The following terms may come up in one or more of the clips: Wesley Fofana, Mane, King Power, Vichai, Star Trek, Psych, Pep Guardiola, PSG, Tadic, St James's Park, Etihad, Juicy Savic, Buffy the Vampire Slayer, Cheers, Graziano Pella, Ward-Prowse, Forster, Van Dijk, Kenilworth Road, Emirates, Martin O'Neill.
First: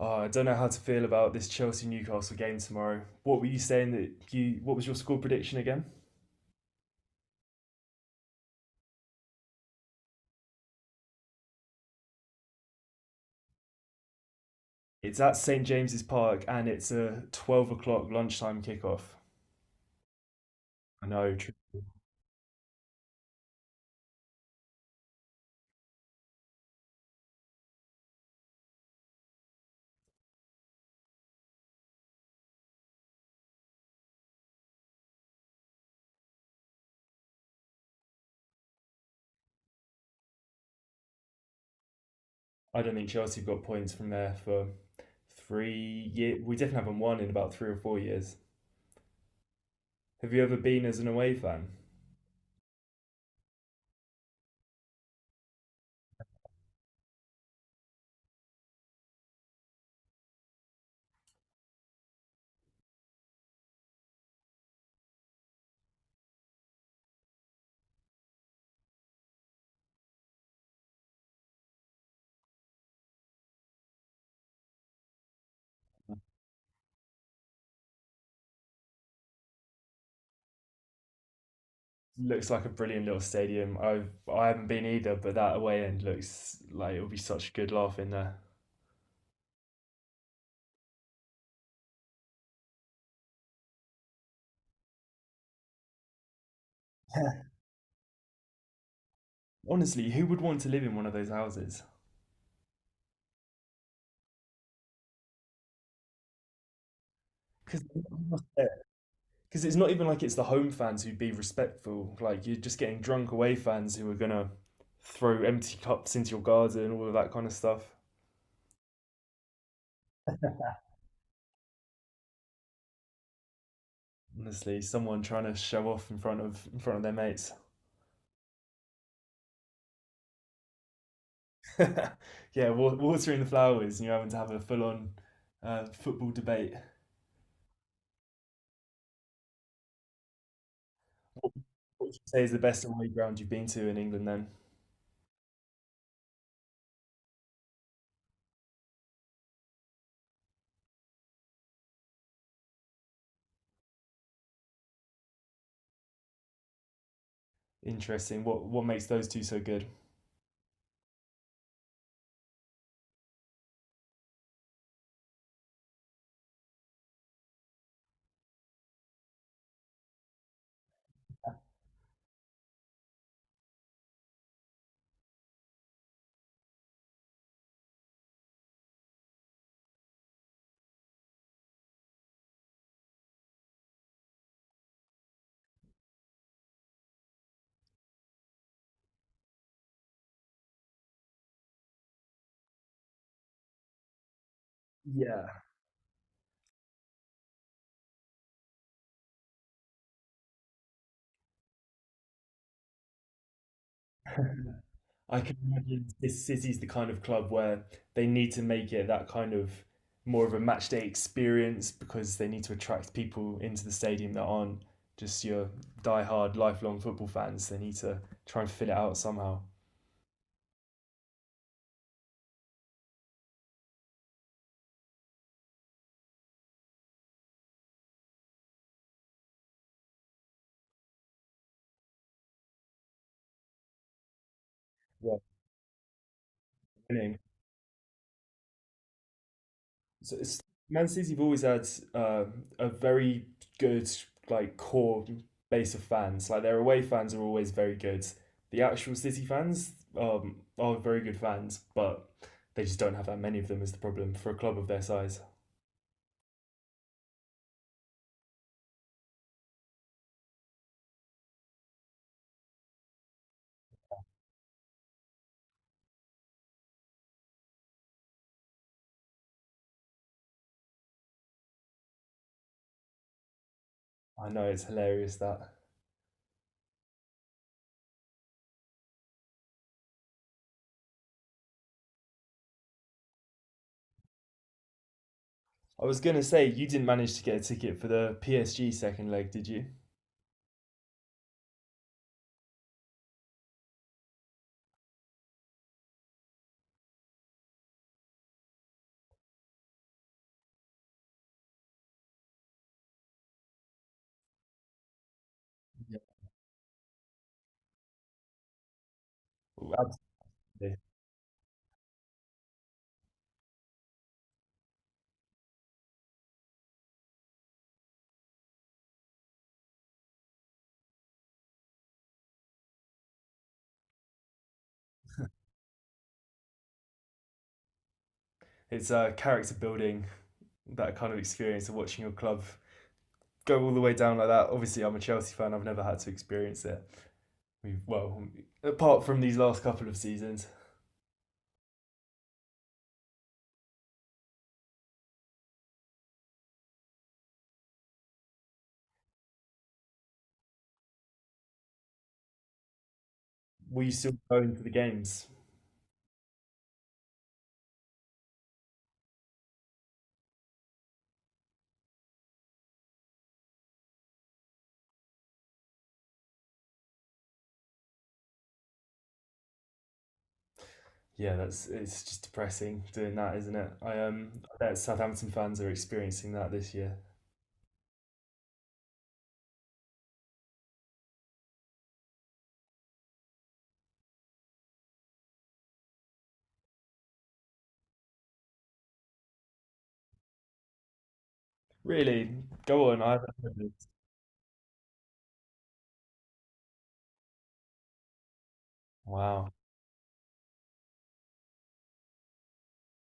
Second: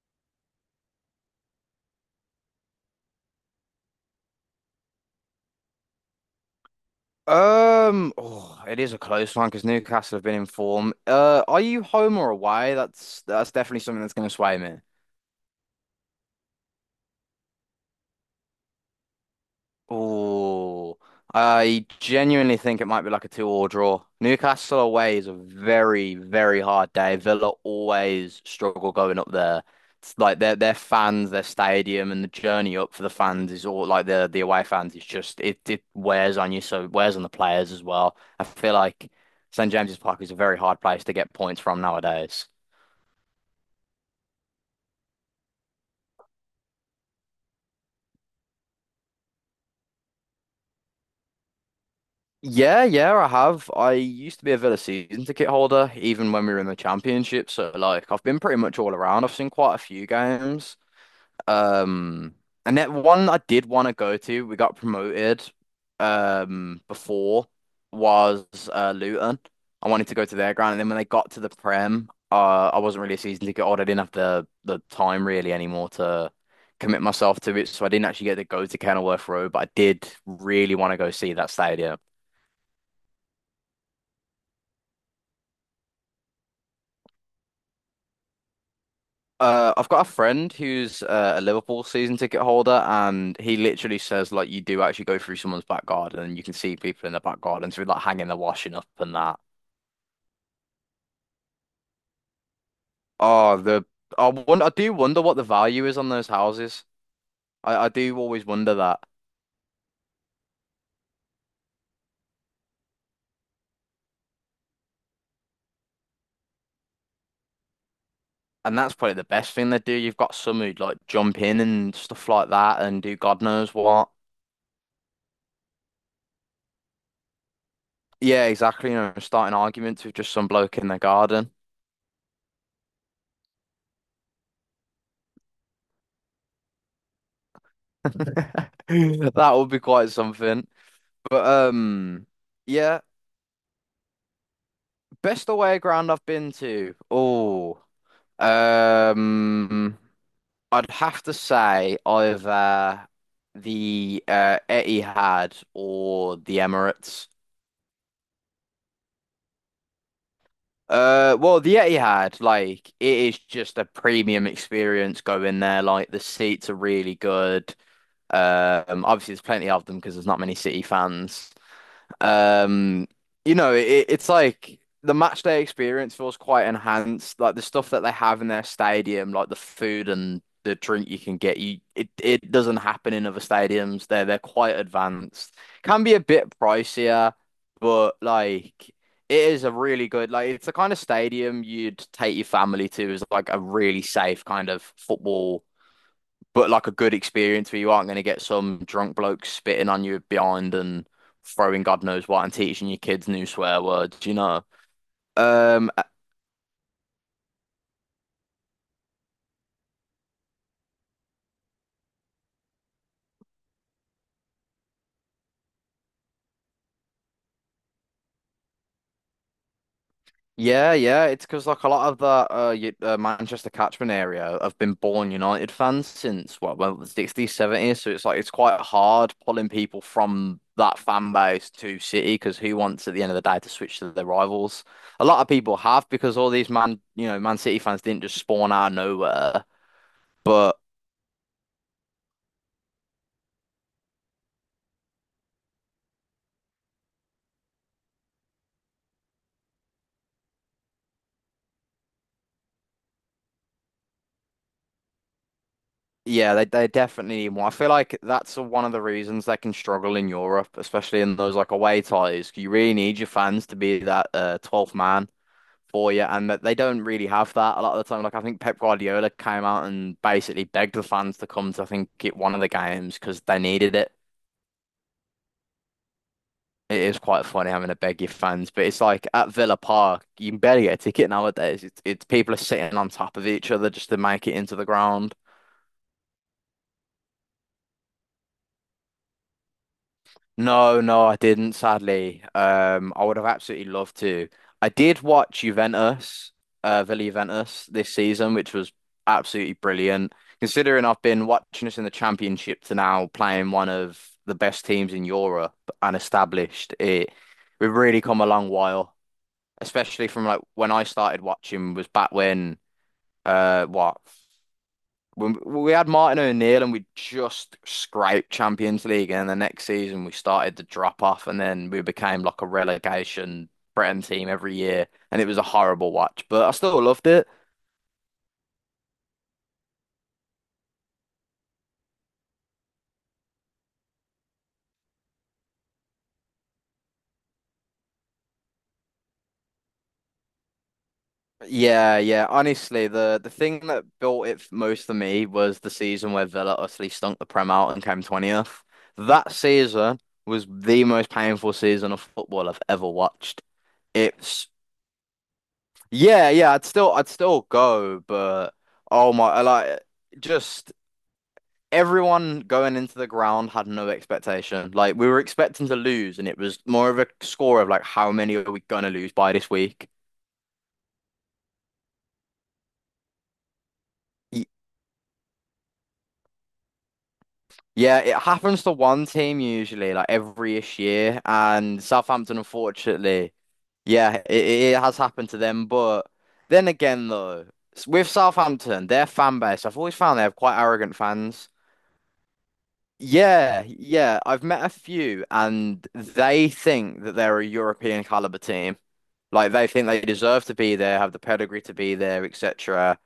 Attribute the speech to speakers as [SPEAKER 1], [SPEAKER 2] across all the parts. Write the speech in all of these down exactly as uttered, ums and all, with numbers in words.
[SPEAKER 1] Oh, I don't know how to feel about this Chelsea Newcastle game tomorrow. What were you saying that you? What was your score prediction again?
[SPEAKER 2] Um, oh, it is a close one because Newcastle have been in form. Uh, are you home or away? That's that's definitely something that's going to sway me.
[SPEAKER 1] It's at St James's Park and it's a twelve o'clock lunchtime kickoff.
[SPEAKER 2] Oh,
[SPEAKER 1] I know.
[SPEAKER 2] I genuinely think it might be like a two-all draw. Newcastle away is a very, very hard day. Villa always struggle going up there. It's like their their fans, their stadium, and the journey up for the fans is all like the the away fans is just it it wears on you, so it wears on the players as well. I feel like St James's Park is a very hard place to get points from nowadays.
[SPEAKER 1] I don't think Chelsea have got points from there for three years. We definitely haven't won in about three or four years. Have you ever been as an away fan?
[SPEAKER 2] Yeah, yeah, I have. I used to be a Villa season ticket holder, even when we were in the championship. So like I've been pretty much all around. I've seen quite a few games. Um and that one I did want to go to, we got promoted um before was uh Luton. I wanted to go to their ground and then when they got to the Prem, uh I wasn't really a season ticket holder. I didn't have the the time really anymore to commit myself to it. So I didn't actually get to go to Kenilworth Road, but I did really want to go see that stadium.
[SPEAKER 1] Looks like a brilliant little stadium. I've I haven't been either, but that away end looks like it'll be such a good laugh in there.
[SPEAKER 2] Uh, I've got a friend who's uh, a Liverpool season ticket holder, and he literally says like you do actually go through someone's back garden, and you can see people in the back garden, so like hanging their washing up and that.
[SPEAKER 1] Honestly, who would want to live in one of those houses?
[SPEAKER 2] Oh, the I wonder, I do wonder what the value is on those houses. I,
[SPEAKER 1] Because
[SPEAKER 2] I
[SPEAKER 1] I
[SPEAKER 2] do
[SPEAKER 1] must
[SPEAKER 2] always
[SPEAKER 1] say,
[SPEAKER 2] wonder that,
[SPEAKER 1] because it's not even like it's the home fans who'd be respectful. Like you're just getting drunk away fans who are gonna throw empty cups into your garden, and all of that kind of stuff.
[SPEAKER 2] and that's probably the best thing they do. You've got some who like jump in and stuff like that, and do God knows what.
[SPEAKER 1] Honestly, someone trying to show off in front of in front of their mates.
[SPEAKER 2] Yeah, exactly. You know, starting arguments with just some bloke in the garden.
[SPEAKER 1] Yeah, watering the flowers, and you're having to have a full on uh, football debate.
[SPEAKER 2] That would be quite something. But
[SPEAKER 1] What what would you
[SPEAKER 2] um.
[SPEAKER 1] say is the best
[SPEAKER 2] Yeah.
[SPEAKER 1] away ground you've been to in England? Then
[SPEAKER 2] Best away ground I've been to. Oh, um, I'd have to say either the uh, Etihad or the Emirates.
[SPEAKER 1] interesting. What what makes those two so good?
[SPEAKER 2] Uh, well, the Etihad, like it is just a premium experience going there. Like the seats are really good. Um, obviously there's plenty of them because there's not many City fans. Um, you know, it, it's like the match day experience feels quite enhanced. Like the stuff that they have in their stadium, like the food and the drink you can get, you it, it doesn't happen in other stadiums. They're they're quite advanced. Can be a bit pricier, but like it is a really good like it's the kind of stadium you'd take your family to as like a really safe kind of
[SPEAKER 1] Yeah,
[SPEAKER 2] football, but like a good experience where you aren't going to get some drunk bloke spitting on you behind and throwing God knows what and teaching your kids new swear words, you know.
[SPEAKER 1] I can
[SPEAKER 2] Um, uh,
[SPEAKER 1] imagine this city's the kind of club where they need to make it that kind of more of a match day experience because they need to attract people into the stadium that aren't just your die-hard lifelong football fans. They need to try and fill it out somehow.
[SPEAKER 2] yeah, yeah, it's because like a lot of the uh, you, uh Manchester catchment area have been born United fans since what, well, the sixties, seventies, so it's like it's quite hard pulling people from that fan base to City because who wants at the end of the day to switch to their rivals? A
[SPEAKER 1] Yeah,
[SPEAKER 2] lot of people have because all these Man, you know, Man City fans didn't just spawn out of nowhere,
[SPEAKER 1] so it's
[SPEAKER 2] but
[SPEAKER 1] Man City have always had uh, a very good like core base of fans. Like their away fans are always very good. The actual City fans um, are very good fans, but they just don't have that many of them is the problem for a club of their size.
[SPEAKER 2] yeah, they they definitely need more. I feel like that's one of the reasons they can struggle in Europe, especially in those like away ties. You really need your fans to be that uh, twelfth man for you, and that they don't really have that a lot of the time. Like I think Pep Guardiola came out and basically begged the fans to come to, I think, get one of the games because they needed it.
[SPEAKER 1] I know it's hilarious that.
[SPEAKER 2] It is quite funny having to beg your fans, but it's like at Villa Park, you can barely get a ticket nowadays. It's, it's people are sitting on top of each other just to make it into the ground.
[SPEAKER 1] I was gonna say you didn't manage to get a ticket for the P S G second leg, did you?
[SPEAKER 2] No, no, I didn't, sadly. Um, I would have absolutely loved to. I did watch Juventus, uh, Villa Juventus this season, which was absolutely brilliant. Considering I've been watching us in the championship to now playing one of the best teams in Europe and
[SPEAKER 1] Yeah.
[SPEAKER 2] established it, we've really come a long while.
[SPEAKER 1] Oh,
[SPEAKER 2] Especially from like when
[SPEAKER 1] absolutely.
[SPEAKER 2] I started watching was back when uh what when we had Martin O'Neill and we just scraped Champions League, and then the next season we started to drop off, and then we became like a relegation Britain team every year, and it was a horrible watch, but I still loved it.
[SPEAKER 1] It's uh, character building, that kind of experience of watching your club go all the way down like that. Obviously, I'm a Chelsea fan. I've never had to experience it. We've well, apart from these last couple of seasons,
[SPEAKER 2] Yeah, yeah. Honestly, the the thing that built it f- most for me was the season where Villa utterly stunk the Prem out and came twentieth. That season was the most painful season of football I've ever watched.
[SPEAKER 1] we still go
[SPEAKER 2] It's
[SPEAKER 1] into the games.
[SPEAKER 2] Yeah, yeah, I'd still I'd still go, but oh my, I like just everyone going into the ground had no expectation. Like we were expecting to lose, and it was more of a score of like how many are we gonna lose by this week?
[SPEAKER 1] Yeah, that's it's just depressing doing that, isn't it? I um,
[SPEAKER 2] Y-
[SPEAKER 1] I bet Southampton fans are experiencing that this year.
[SPEAKER 2] Yeah, it happens to one team usually, like every-ish year, and Southampton, unfortunately, yeah, it, it has happened to them. But then again, though, s- with Southampton, their fan base, I've always found they have quite arrogant fans.
[SPEAKER 1] Really, go on. I haven't heard
[SPEAKER 2] Yeah,
[SPEAKER 1] this.
[SPEAKER 2] yeah. I've met a few and they think that they're a European caliber team. Like
[SPEAKER 1] Wow,
[SPEAKER 2] they think they deserve to be there, have the pedigree to be there, et cetera.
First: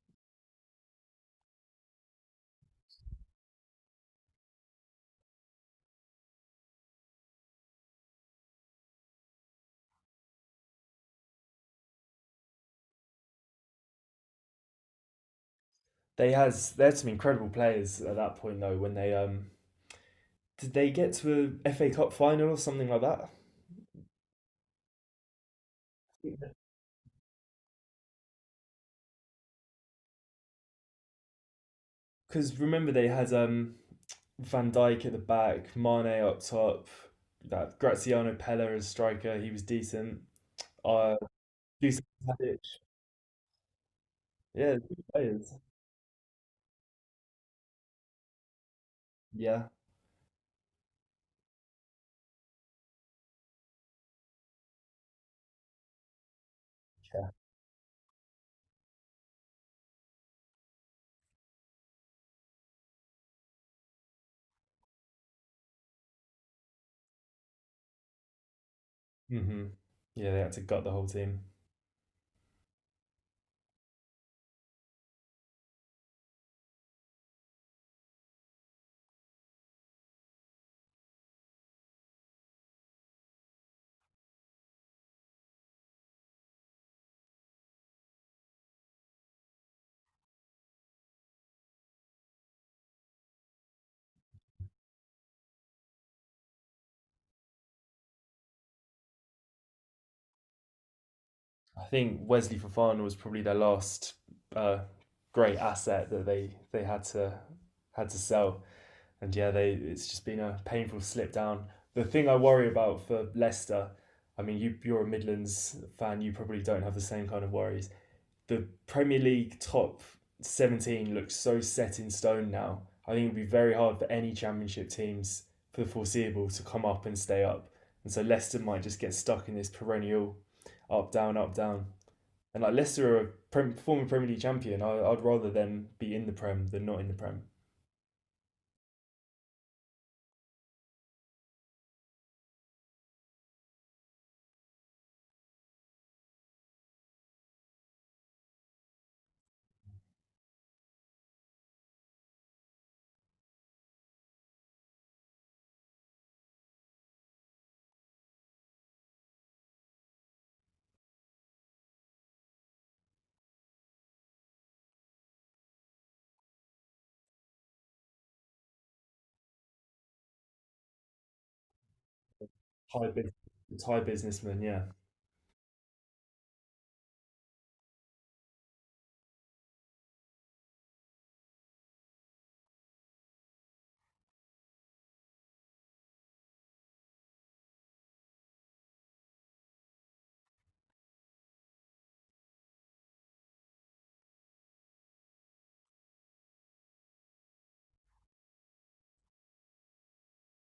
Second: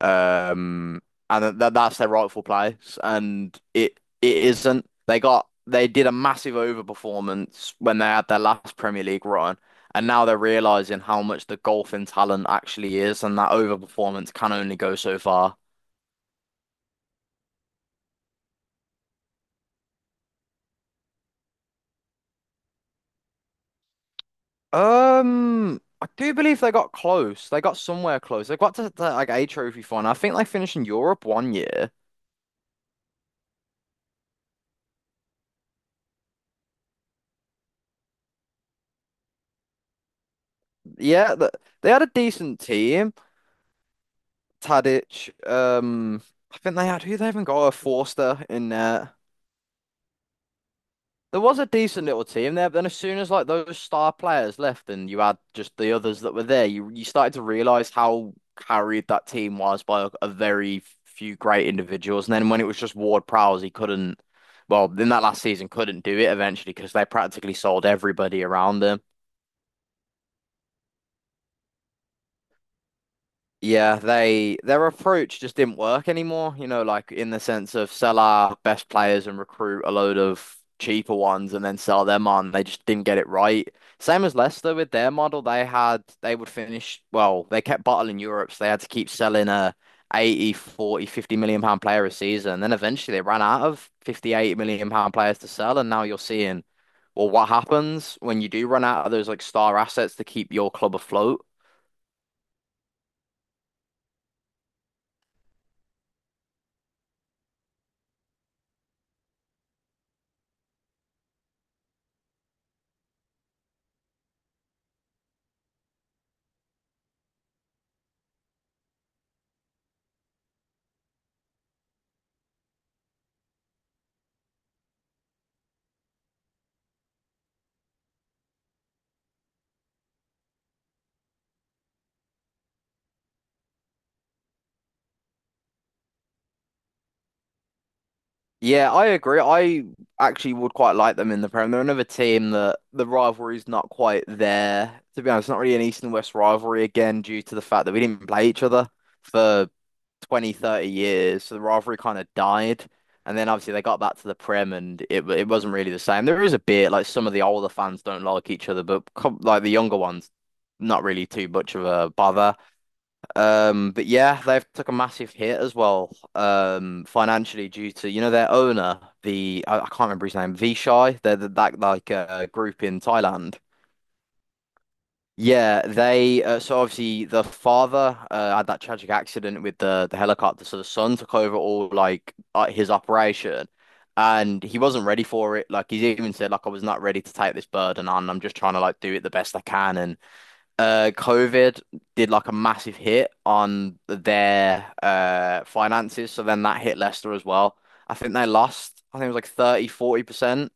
[SPEAKER 2] Um, and that that's their rightful place. And it it isn't. They got they did a massive overperformance when they had their last Premier League run, and now they're realizing how much the golfing talent actually is, and that overperformance can only go so far.
[SPEAKER 1] they has they had some incredible players at that point though. When they um, did they get to a F A Cup final or something like that?
[SPEAKER 2] Um, I do believe they got close. They got somewhere close. They got to, to, like a trophy final. I think they finished in Europe one year.
[SPEAKER 1] Because remember they had um, Van Dijk at the back, Mane up top, that Graziano Pella as striker. He was decent. Uh,
[SPEAKER 2] Yeah, th they had
[SPEAKER 1] Juicy
[SPEAKER 2] a
[SPEAKER 1] Savic.
[SPEAKER 2] decent team.
[SPEAKER 1] Yeah, good
[SPEAKER 2] Tadic.
[SPEAKER 1] players.
[SPEAKER 2] Um, I think they had who they even got a Forster in there.
[SPEAKER 1] Yeah.
[SPEAKER 2] There was a decent little team there, but then as soon as like those star players left and you had just the others that were there, you you started to realize how carried that team was by a, a very few great individuals. And then when it was just Ward-Prowse, he couldn't, well, in that last season, couldn't do it eventually because they practically sold everybody around them.
[SPEAKER 1] Hmm. Yeah, they had to gut the whole team.
[SPEAKER 2] Yeah, they their approach just didn't work anymore, you know, like in the sense of sell our best players and recruit a load of cheaper ones and then sell them on. They just didn't get it right. Same as Leicester with their model, they had they would finish well, they kept bottling Europe, so they had to keep selling a eighty, forty, fifty million pound player a season. Then eventually they ran out of fifty, eighty million pound players to sell, and now you're seeing, well, what happens when you do run out of those like star assets to keep your club afloat?
[SPEAKER 1] I think Wesley Fofana was probably their last uh, great asset that they they had to had to sell. And yeah, they it's just been a painful slip down. The thing I worry about for Leicester, I mean, you you're a Midlands fan, you probably don't have the same kind of worries. The Premier League top seventeen looks so set in stone now. I think it'd be very hard for any championship teams for the foreseeable to come up and stay up. And so Leicester might just get stuck in this perennial up, down, up, down. And like Leicester are a former Premier League champion. I, I'd rather them be in the Prem than not in the Prem.
[SPEAKER 2] Yeah, I agree. I actually would quite like them in the Prem. They're another team that the rivalry's not quite there. To be honest, it's not really an East and West rivalry again due to the fact that we didn't play each other for twenty, thirty years. So the rivalry kind of died. And then obviously they got back to the Prem and it it wasn't really the same. There is a bit like some of the older fans don't like each other, but com like the younger ones, not really too much of a bother. Um, but yeah, they've took a massive hit as well, um, financially due to you know their owner, the I, I can't remember his name, Vichai. They're the, that like uh, group in
[SPEAKER 1] High,
[SPEAKER 2] Thailand.
[SPEAKER 1] it's high businessman, yeah.
[SPEAKER 2] Yeah, they uh, so obviously the father uh, had that tragic accident with the the helicopter, so the son took over all like uh, his operation, and he wasn't ready for it. Like he's even said, like I was not ready to take this burden on. I'm just trying to like do it the best I can, and uh COVID did like a massive hit on their uh finances, so then that hit Leicester as well. I think they lost, I think it was like thirty, forty percent,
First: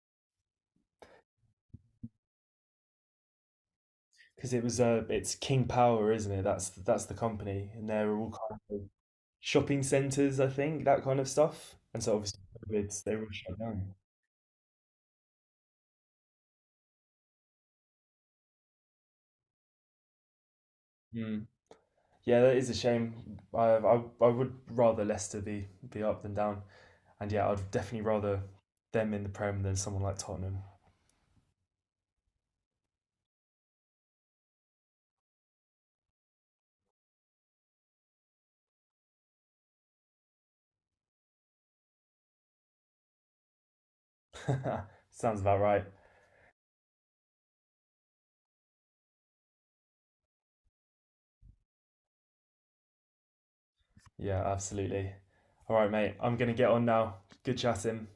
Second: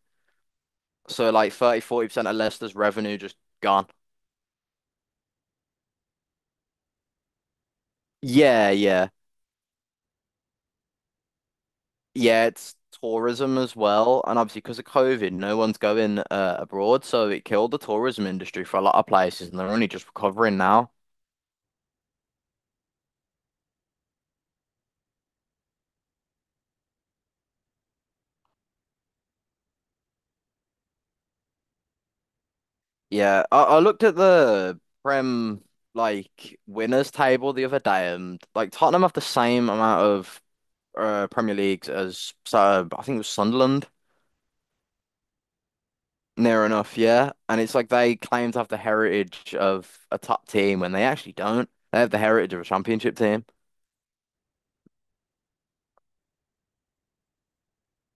[SPEAKER 2] so like thirty, forty percent of Leicester's revenue just gone.
[SPEAKER 1] Because it was uh, it's King Power, isn't it? That's that's the company, and they're all kind
[SPEAKER 2] Yeah,
[SPEAKER 1] of
[SPEAKER 2] yeah,
[SPEAKER 1] shopping centres, I think, that kind of stuff. And so obviously,
[SPEAKER 2] yeah, it's
[SPEAKER 1] COVID, they were
[SPEAKER 2] tourism
[SPEAKER 1] shut
[SPEAKER 2] as
[SPEAKER 1] down.
[SPEAKER 2] well, and obviously because of COVID no one's going uh, abroad, so it killed the tourism industry for a lot of places and they're only just recovering now.
[SPEAKER 1] Mm. Yeah, that is a shame. I, I I would rather Leicester be be up than down. And yeah, I'd definitely rather them in the Prem than someone like Tottenham.
[SPEAKER 2] Yeah, I, I looked at the Prem like winners table the other day, and like Tottenham have the same amount of uh, Premier Leagues as uh, I think it was Sunderland,
[SPEAKER 1] Sounds about right.
[SPEAKER 2] near enough. Yeah, and it's like they claim to have the heritage of a top team when they actually don't. They have the heritage of a championship team.
[SPEAKER 1] Yeah, absolutely. All right, mate. I'm gonna get on now. Good chatting.